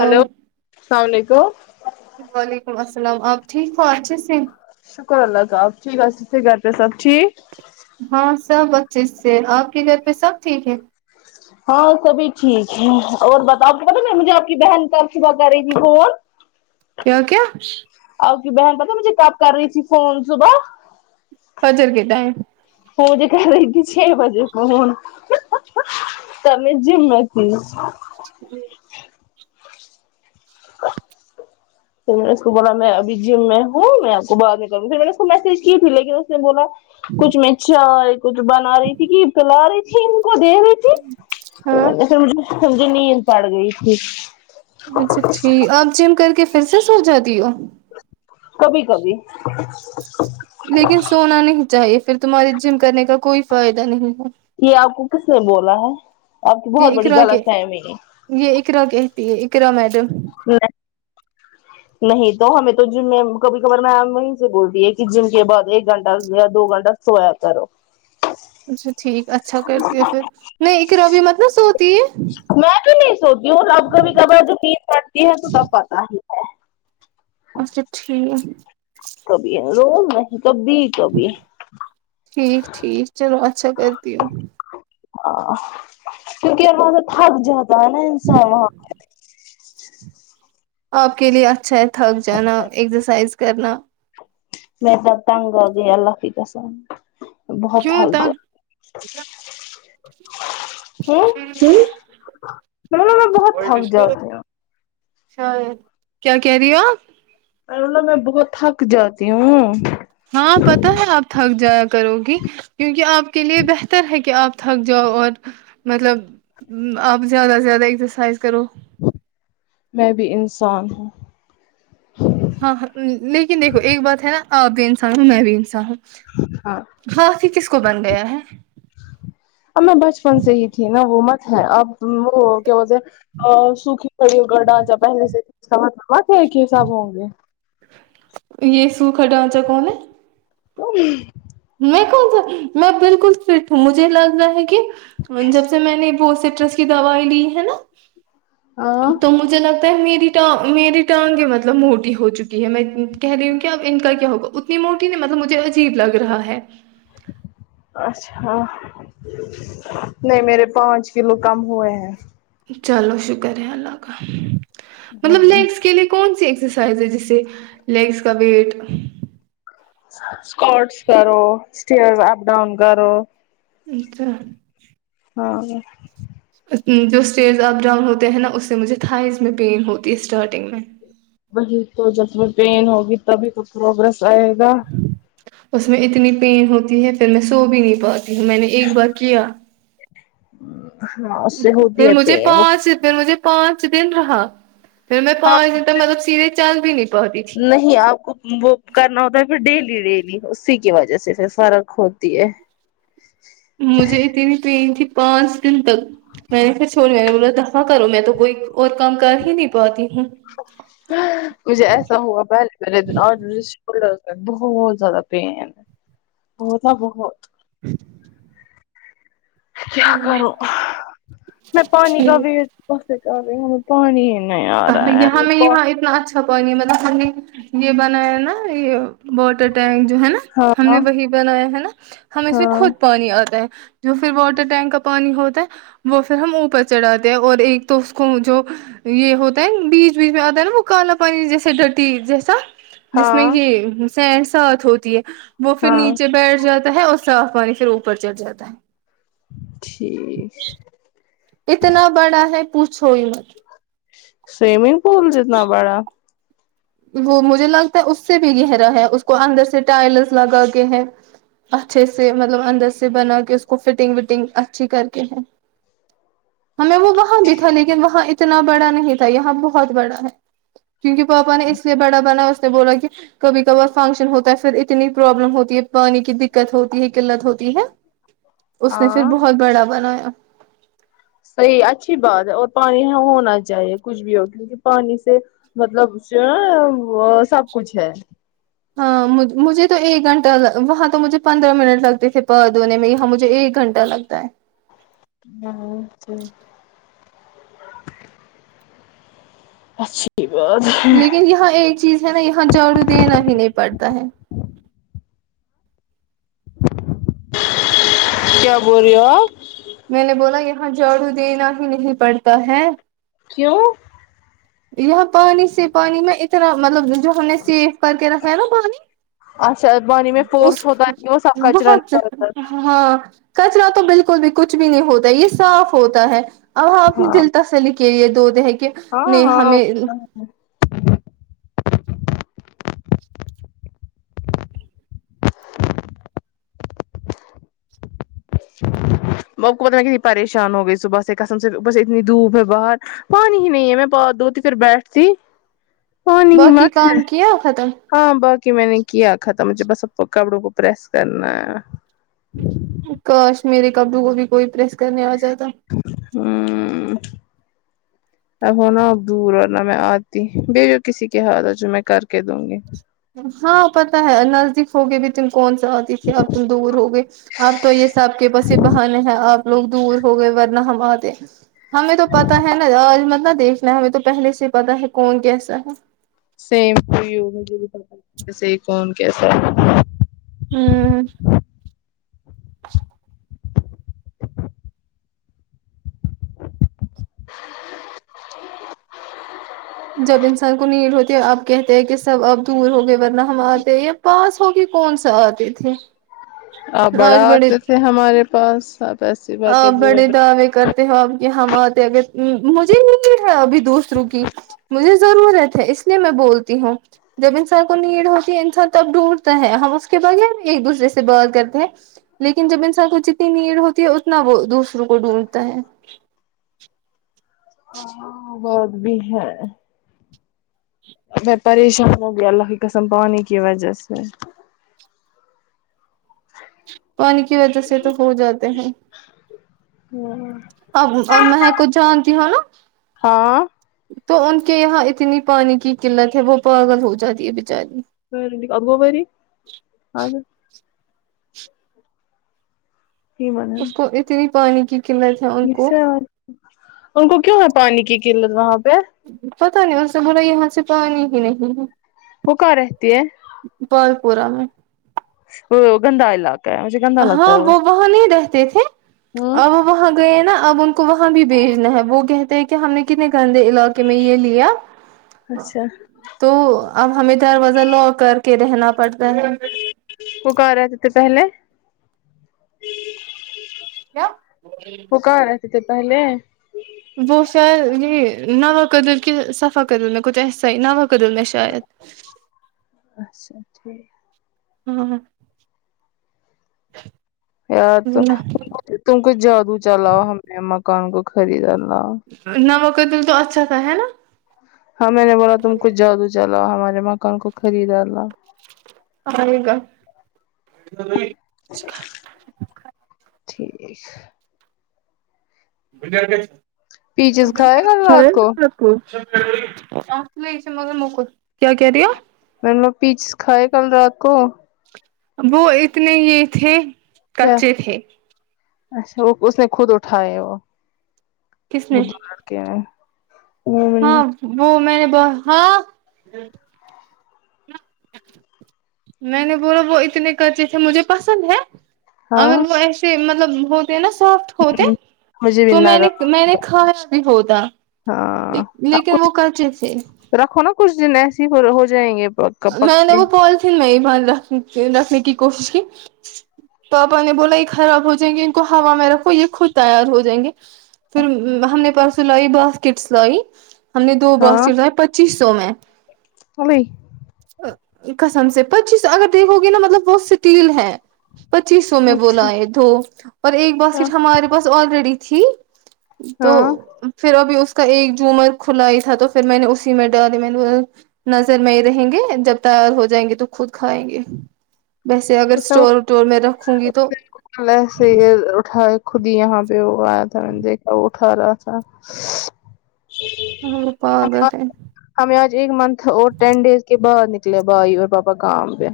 hello اسلام علیکم وعلیکم السلام آپ ٹھیک ہو اچھے سے شکر اللہ کا آپ ٹھیک آپکے گھر پہ سب ٹھیک ہاں سب اچھے سے آپ کے گھر پہ سب ٹھیک ہے ہاں سبھی ٹھیک ہے اور بتاؤپ کو پتا ن مجھے آپ کی بہن کل صبح کر رہی تھی فون [unintelligible] کیا کیا آپکی بہن پتا مجھے کپ کر رہی تھی فون صبح فجر کے ٹائم مجھے کر رہی تھی چھ بجے فون تب میں جیم مے تھی [unintelligible] پھر میں نے اس کو بولا میں ابھی جیم میں ہوں میں آپکو بعد میں کرونگی پھر میں نے اس کو میسج کی تھی لیکن اس نے بولا کچھ میں چائے کچھ بنا رہی تھی گ کلا رہی تھی ان کو دے رہی تھی ہاں ج مجھے نیند پڑ گئی تھی اچھا ٹھیک آپ جم کر کے پھر سے سو جاتی ہو کبھی کبھی لیکن سونا نہیں چاہیے پھر تمہارے جم کرنے کا کوئی فائدہ نہیں ہے یہ آپ کو کس نے بولا ہے آپ کی بہت یہ بڑی اقرا کے غلط فہمی ہے یہ اقرا کہتی ہے اقرا میڈم نہیں نہیں تو ہمیں تو جم میں کبھی کبار میم وہیں سے بولتی ہے کہ جم کے بعد ایک گھنٹہ یا دو گھنٹہ سویا کرو اچھا ٹھیک اچھا کرتی ہے پھر نہیں اقرا بھی مطلب سوتی ہے میں بھی نہیں سوتی ہوں اب کبھی کبار جب نیند پتی ہے تو سب پتا ہی ہے اچھا ٹھیک کبھی روز نہیں کبھی کبھی ٹھیک ٹھیک چلو اچھا کرتی ہوں کیونکہ ار وہاں سے تھک جاتا ہے نا انسان وہاں آپ کے لیے اچھا ہے تھک جانا ایکسرسائز کرنا میں تو تنگ ہوگئی اللہ کی قسم بہت تھک جاتی [unintelligible] م ہم میں بہت تھک جؤ اچھا کیا کہہ رہی ہو آپ میں بہت تھک جاتی ہوں ہاں پتہ ہے آپ تھک جایا کرو گی کیونکہ آپ کے لیے بہتر ہے کہ آپ تھک جاؤ اور مطلب آپ زیادہ سے زیادہ ایکسرسائز کرو میں بھی انسان ہوں ہاں ہاں لیکن دیکھو ایک بات ہے نا آپ بھی انسان ہ میں بھی انسان ہوں ہاں [unintelligible] ہاں ہی کس کو بن گیا ہے اب میں بچپن سے ہی تھی نا وہ مت ہے اب وہ کیا بولتے سوکھی پڑی ہو گ ڈانچہ پہلے سے ت اس کا مطلب آ ہے کہ یہ سب ہوں گے یہ سو کھا ڈھانچہ کون ہے میں کون سا میں بالکل فٹ ہوں مجھے لگ رہا ہے کہ جب سے میں نے وہ سٹرس کی دوائی لی ہے نا ہاں تو مجھ مجھے لگتا ہے میری میری ٹانگ مطلب موٹی ہو چکی ہے میں کہہ رہی ہوں کہ اب ان کا کیا ہوگا اتنی موٹی نہیں مطلب مجھے عجیب لگ رہا ہے اچھا نہیں میرے پانچ کلو کم ہوئے ہیں چلو شکر ہے اللہ کا مطلب لیگس کے لیے کون سی ایکسرسائز ہے جسے لیگس کا ویٹ اسکٹس کرو اسٹیرز اپ ڈاؤن کرو ٹھیک ہے ہاں جی جو اسٹیز اپ ڈاؤن ہوتے ہیں نا اس سے مجھے تھائز میں پین ہوتی ہے اسٹارٹنگ میں وہی تو جس میں پین ہوگی تبھی تو پروگریس آئے گا اس میں اتنی پین ہوتی ہے پھر میں سو بھی نہیں پاتی ہ میں نے ایک بار کیا ہاں اس سے ہوتی پھر ہے مجھے پین پانچ پھر مجھے پانچ دن رہا پھر میں ہاں پانچ دن تک مطلب سیدھے چل بھی نہیں پاتی تھی نہیں آپ کو وہ کرنا ہوتا ہے پھر ڈیلی ڈیلی اسی کی وجہ سے پھر فرق ہوتی ہے مجھے اتنی پینین تھی پانچ دن تک میں نے پھر چھوڑ میں نے بولا تھا ہاں کرو میں تو کوئی اور کام کر ہی نہیں پاتی ہوں مجھے ایسا ہوا پہلے پہلے دن اور شولڈرز پر بہت زیادہ پین بہت بہت کیا کرو ہاں مے پانی کا ویٹ کررہی ہو پانی ہے نہیں آ رہا یہاں میں یہاں [unintelligible] اچھا پانی مطلب ہم نے یہ بنایا نا یہ واٹر ٹینک جو ہے نا ہم ہاں نے وہی بنایا ہے نا ہم اس میں ہاں خود پانی آتا ہے جو پھر واٹر ٹینک کا پانی ہوتا ہے وہ پھر ہم اوپر چڑھاتے ہیں اور ایک تو اس کو جو یہ ہوتا بیچ بیچ میں آتا ہے نا وہ کالا پانی جیسے ڈٹی جیسا جس میں ہاں یہ سینڈ سات ہوتی ہے وہ پھر ہاں نیچے بیٹھ جاتا ہے اور صاف پانی پھر اوپر چڑھ جاتا ہے ٹھیک اتنا بڑا ہے پوچھو ہی مت سوئمنگ پول جتنا بڑا وہ مجھے لگتا ہے اس سے بھی گہرا ہے اس کو اندر سے ٹائلس لگا کے ہے اچھے سے مطلب اندر سے بنا کے اس کو فٹنگ وٹنگ اچھی کر کے ہیں ہمیں وہ وہاں بھی تھا لیکن وہاں اتنا بڑا نہیں تھا یہاں بہت بڑا ہے کیونکہ پاپا نے اس لیے بڑا بنا اس نے بولا کہ کبھی کبھار فنکشن ہوتا ہے پھر اتنی پروابلم ہوتی ہے پانی کی دقت ہوتی ہے قلت ہوتی ہے اس نے پھر ہاں بہت بڑا بنایا صحیح اچھی بات ہے اور پانی یہاں ہونا چاہیے کچھ بھی ہو کیونکہ پانی سے مطلب سب وہ سب کچھ ہے ہاں مجھے تو ایک گھنٹہ وہاں تو مجھے پندرہ منٹ لگتے تھے بال دھونے میں یہاں مجھے ایک گھنٹہ ڈر لگتا ہے [unintelligible] اچھی بات لیکن یہاں ایک چیز ہے نا یہاں جڑو دینا ہی نہیں پڑتا ہے کیا بول رہے ہو آپ میں نے بولا یہاں جھاڑو دینا ہی نہیں پڑتا ہے کیوں یہ پانی سے پانی میں اتنا مطلب جو ہم نے سیف کر کے رکھا ہے نا پانی اچھا بانی میں فورس اس ہوتا ہے کہ وہ سب کچرا بہت نکالتا ہے ہاں کچرا تو بالکل بھی کچھ بھی نہیں ہوتا یہ صاف ہوتا ہے اب ہم اپنی ہاں دل تسلی کے لیے دو د ہے کہ ہاں میں ہاں ہمیں وہ کوت میں ہے پریشان ہو گئی صبح سے قسم سے بس اتنی دھوپ ہے باہر پانی ہی نہیں ہے میں پاؤں دو تھی پھر بیٹھتی پانی ہی بقی مت کام کی ہو ختم ہاں باقی میں نے کیا ختم مجھے بس کپڑوں کو پریس کرنا ہے کش میرے کپڑوں کو بھی کوئی پریس کرنے آ جاتا ہاں اب ہونا اب دور اور نا میں آتی بھجوا جو کسی کے ہاتھ ہے جو میں کر کے دوں گی ہاں پتا ہے نزدیک ہوگے بھی تم کون سا آتی تھی اپ تم دور ہو گئے آپ تو یہ سب آپ کے پاس یہ بہان ہے آپ لوگ دور ہو گئے ورنہ ہم اتے ہمیں تو پتا ہے نا آج مطلب دیکھ میں ہمیں تو پہلے سے ہی پتاہ ہے کون کیسا ہے سیم تو یو مجھے بھی پتا ہے کون کیسا ہے ہوں جب انسان کو نیڈ ہوتی ہے آپ کہتے ہیں کہ سب آپ دور ہو گئے ورنہ ہم آتے پاس ہو کے کون سا آتے تھی آپ بڑا آتے تھے ہمارے پاس آپ ایسے بات آپ بول بڑے دعوے کرتے ہو اب کہ ہم آتے مجھے نہیں ہے ابھی دوسروں کی مجھے ضرورت ہے اس لیے میں بولتی ہوں جب انسان کو نیڈ ہوتی ہے انسان تب ڈھونڈتا ہے ہم اس کے بغیر ایک دوسرے سے بات کرتے ہیں لیکن جب انسان کو جتنی نیڈ ہوتی ہے اتنا وہ دوسروں کو ڈھونڈتا ہے بہت بھی ہے میں پریشان ہو گیا اللہ کے قسم پانی کی وجہ سے پانی کی وجہ سے تو ہو جاتے ہیں ہمم اب مہک کو جانتی ہے نا ہاں تو ان کے یہاں اتنی پانی کی قلت ہے وہ پاگل ہو جاتی ہے بچاری ابگوبروی اس کو اتنی پانی کی قلت ہے ان کو ان کو کیوں ہے پانی کی قلت وہاں پہ پتا نہیں ان سے ہمارا یہاں سے پانی ہی نہیں ہے وہ کہا رہتی ہے بل پورہ میں وہ گندا علاقہ ہے مج ہاں وہ وہاں نہیں رہتے تھے ہوں اور وہاں گئے ہیں نا اب ان کو وہاں بھی بھیجنا ہے وہ کہتے ہیں کہ ہم نے کتنے گندے علاقے کہ میں یہ لیا اچھا تو اب ہمیں دروازہ لو کر کے رہنا پڑتا ہے وہ کہہ رہتے تھے پہلے وہ کہاں رہتے تھے پہلے وہ شاید یہ نوا کدل کے صفح کدل میں کچھ ایسائی نوا کدل میں شاید شاید اچھاٹھیک ہاں ہاں یار تو تم کو جادو چلاؤ ہمیں مکان کو خریدا نمک تل تو اچھاتھا ہے نا ہاں میں نے بولا تم کچھ جادو چلاؤ ہمارے مکان کو خریدا لا آئےگا ٹھیک پیچز کھائے گا رات کو کیا کہہ ریہ میم وہ پیچ کھائے کل رات کو وہ اتنے یہ تھے کیا کچے تھے اچھا وہ اس نے خود اٹھائے وہ کس میں وہ دو لڑکے نے ہاں وہ میں نے ہاں میں نے بولا وہ اتنے کچے تھے مجھے پسند ہے ہاں اگر وہ ہوں ایسے مطلب ہوتے ہیں نا صاف ہوتے مجھے بھی تو نہ میں نے میں نے کھایا بھی ہوتا رہا ہاں آپ لیکن کچھ وہ کچے تھے رکھو نا کچھ دن ایسی ہی ہو جائیں گے پک میں نے پکے وہ پالیتھین میں ہی رکھنے کی کوشش کی پاپا نے بولا یہ خراب ہو جائیں گے ان کو ہوا میں رکھو یہ خود تیار ہو جائیں گے پھر ہم نے پرسوں نئی لائی باسکٹس لائی ہم نے دو باسکٹس لائے پچیس سو میں کول [unintelligible] قسم سے پچیس اگر دیکھو گے نا مطلب وہ اسٹیل ہے پچیس سو میں وہ اچھا لاے دو اور ایک ہاں باسکٹ ہمارے پاس آلریڈی تھی تو ہاں پھر ابھی اس کا ایک جومر کھلا ہی تھا تو پھر میں نے اسی میں ڈالی میں نے وہ نظر میں رہیں گے جب تیار ہو جائیں گے تو خود کھائیں گے ویسے اگر اس نے وہ اسٹور وٹور میں رکھوں گی تو ل سے یہ اٹھایا [unintelligible] خود ہی یہاں پہ وہ آیا تھا میں نے دیکھا وہ کھا رہا تھا پاگل آ ہے [inaudible] ہمیں آج ایک منتھ اور ٹین ڈیز کے بعد نکلے بھائی اور پاپا کام پہ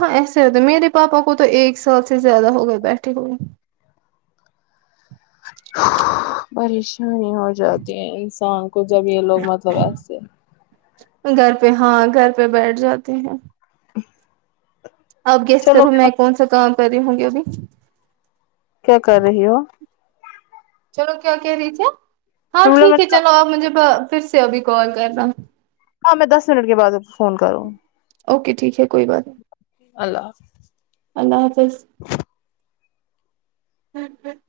ہاں ایسے ہوتے میرے پاپا کو تو ایک سال سے زیادہ ہو گئے بیٹھے ہوئے پریشانی ہو جاتی ہے انسان کو جب یہ لوگ مطلب ایسے گھر پہ ہاں گھر پہ بیٹھ جاتے ہیں [unintelligible] اب گیس چلو کروں میں کون سا کام کر رہی ہوں گی ابھی کیا کر رہی ہو چلو کیا کہہ رہی تھی ہاں میں بولا میں ٹھیک ہے چلو اب مجھے پھر سے ابھی کال کرنا ہاں میں دس منٹ کے بعد فون کروں اوکے ٹھیک ہے کوئی بات نہیں اللہ حافظ اللہ حافظ [unintelligible]